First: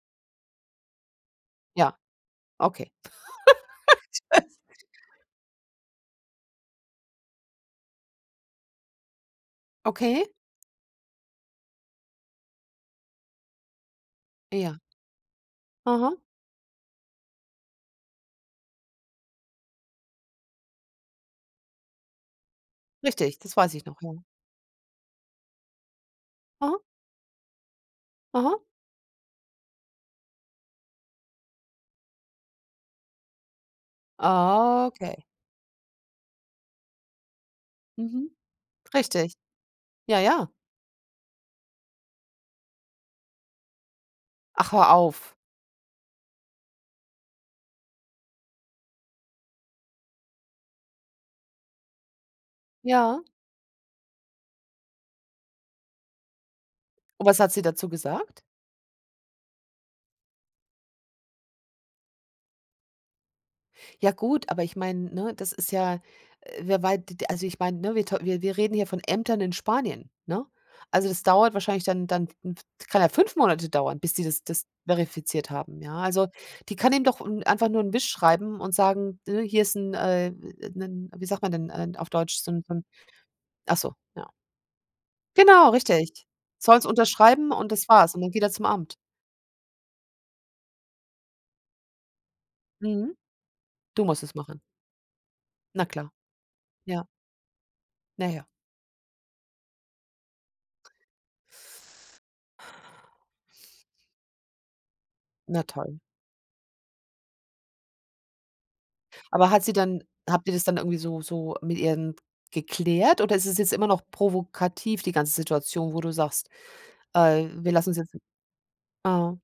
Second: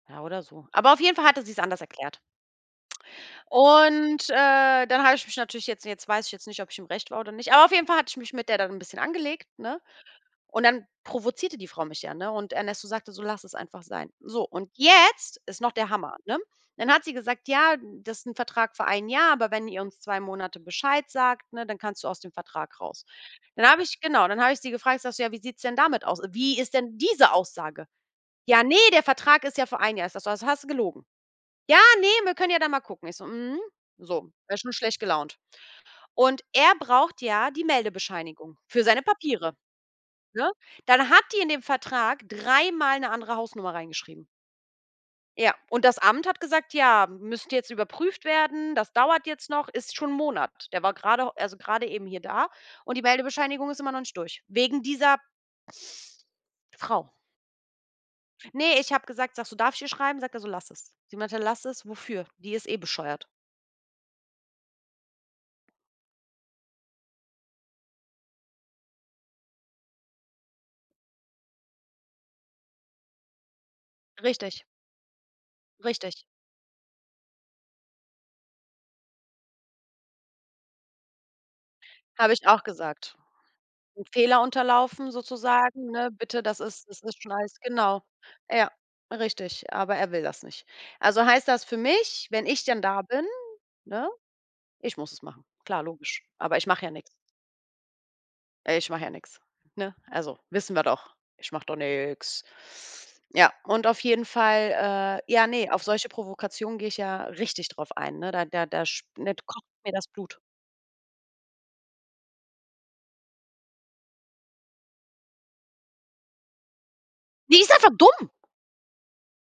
Ja, oder so. Aber auf jeden Fall hatte sie's anders Ja, erklärt. okay. Und, äh, dann habe [unintelligible] ich mich natürlich jetzt jetzt weiß ich jetzt nicht, ob ich im Recht war oder nicht, aber auf jeden Fall hatte ich mich mit der dann 'n bisschen angelegt, ne? Okay. Und dann provozierte die Frau mich ja, ne, und Ernesto sagte so: „Lass es einfach sein.“ So und Ja. jetzt ist noch der Hammer, Mhm. ne? Dann hat sie gesagt: „Ja, das ist 'n Vertrag für 1 Jahr, aber wenn ihr uns 2 Monate Bescheid sagt, ne, dann kannst du aus dem Vertrag raus.“ Richtig, das Dann weiß habe ich ich noch, ja. genau, dann habe ich sie gefragt, sage so: „Ja, wie sieht's denn damit aus? Wie ist Aha. denn diese Aussage?“ Aha. Ja, ne, der Vertrag ist ja für 1 Jahr. Ich sage so: „Also hast du gelogen.“ Ja, ne, wir können ja dann mal gucken. Ich so: „Mhm.“ So, war ich schon schlecht Okay. gelaunt. Und er braucht ja die Mhm. Meldebescheinigung für seine Richtig. Papiere, Ja, ne? ja. Dann hat die in dem Vertrag dreimal 'ne andere Hausnummer reingeschrieben. Ach, hör auf. Ja, und das Amt hat gesagt: „Ja, m müsste jetzt überprüft werden, das dauert jetzt noch.“ Ist schon 'n Monat. Der war grade also grade eben hier da und die Ja. Meldebescheinigung ist immer noch nicht durch wegen dieser Frau. Und was hat sie dazu gesagt? Ne, ich habe gesagt sage so: „Darf ich ihr schreiben?“ Sagt er so: „Lass es.“ Sie meinte: „Lass es. Wofür? Die ist eh bescheuert.“ Ja gut, aber ich meine, ne, das ist ja, äh wer wei d d also ich meine, ne, wir tau wir wir reden hier von Ämtern in Spanien, ne? Also, das dauert wahrscheinlich dann dann w d kann ja 5 Monate dauern, bis die das Richtig. das verifiziert haben, ja? Richtig. Also, die kann ihm doch n einfach nur 'n Wisch schreiben und sagen, ne, hier ist 'n, äh 'n wie sagt man denn, äh, auf Habe Deutsch? ich So auch 'n so 'n gesagt. ach so, 'N ja. Fehler unterlaufen Genau, sozusagen, ne, richtig. bitte, das Soll's ist das ist. [unintelligible] unterschreiben und das Genau. war's und dann geht er zum Ja, Amt. richtig. Aber er will das nicht. Also, heißt das für mich, wenn ich denn da Mhm, bin, du ne, musst es machen. ich muss es machen. Klar, Na klar. logisch. Aber ich mache ja Ja. nix. Na ja. Ich mache ja nix, ne? Also, wissen wir doch. Ich mache doch nix. Ja, und auf jeden Fall, äh ja Na ne, auf toll. solche Provokationen gehe ich ja richtig drauf ein, ne? Da da da sch ne, Aber hat kocht sie mir dann das Blut. habt ihr das dann irgendwie so so mit ihr denn geklärt oder ist es jetzt immer noch provokativ die ganze Situation, wo du sagst: „Äh, Die wir ist lassen einfach uns jetzt“ dumm. ah.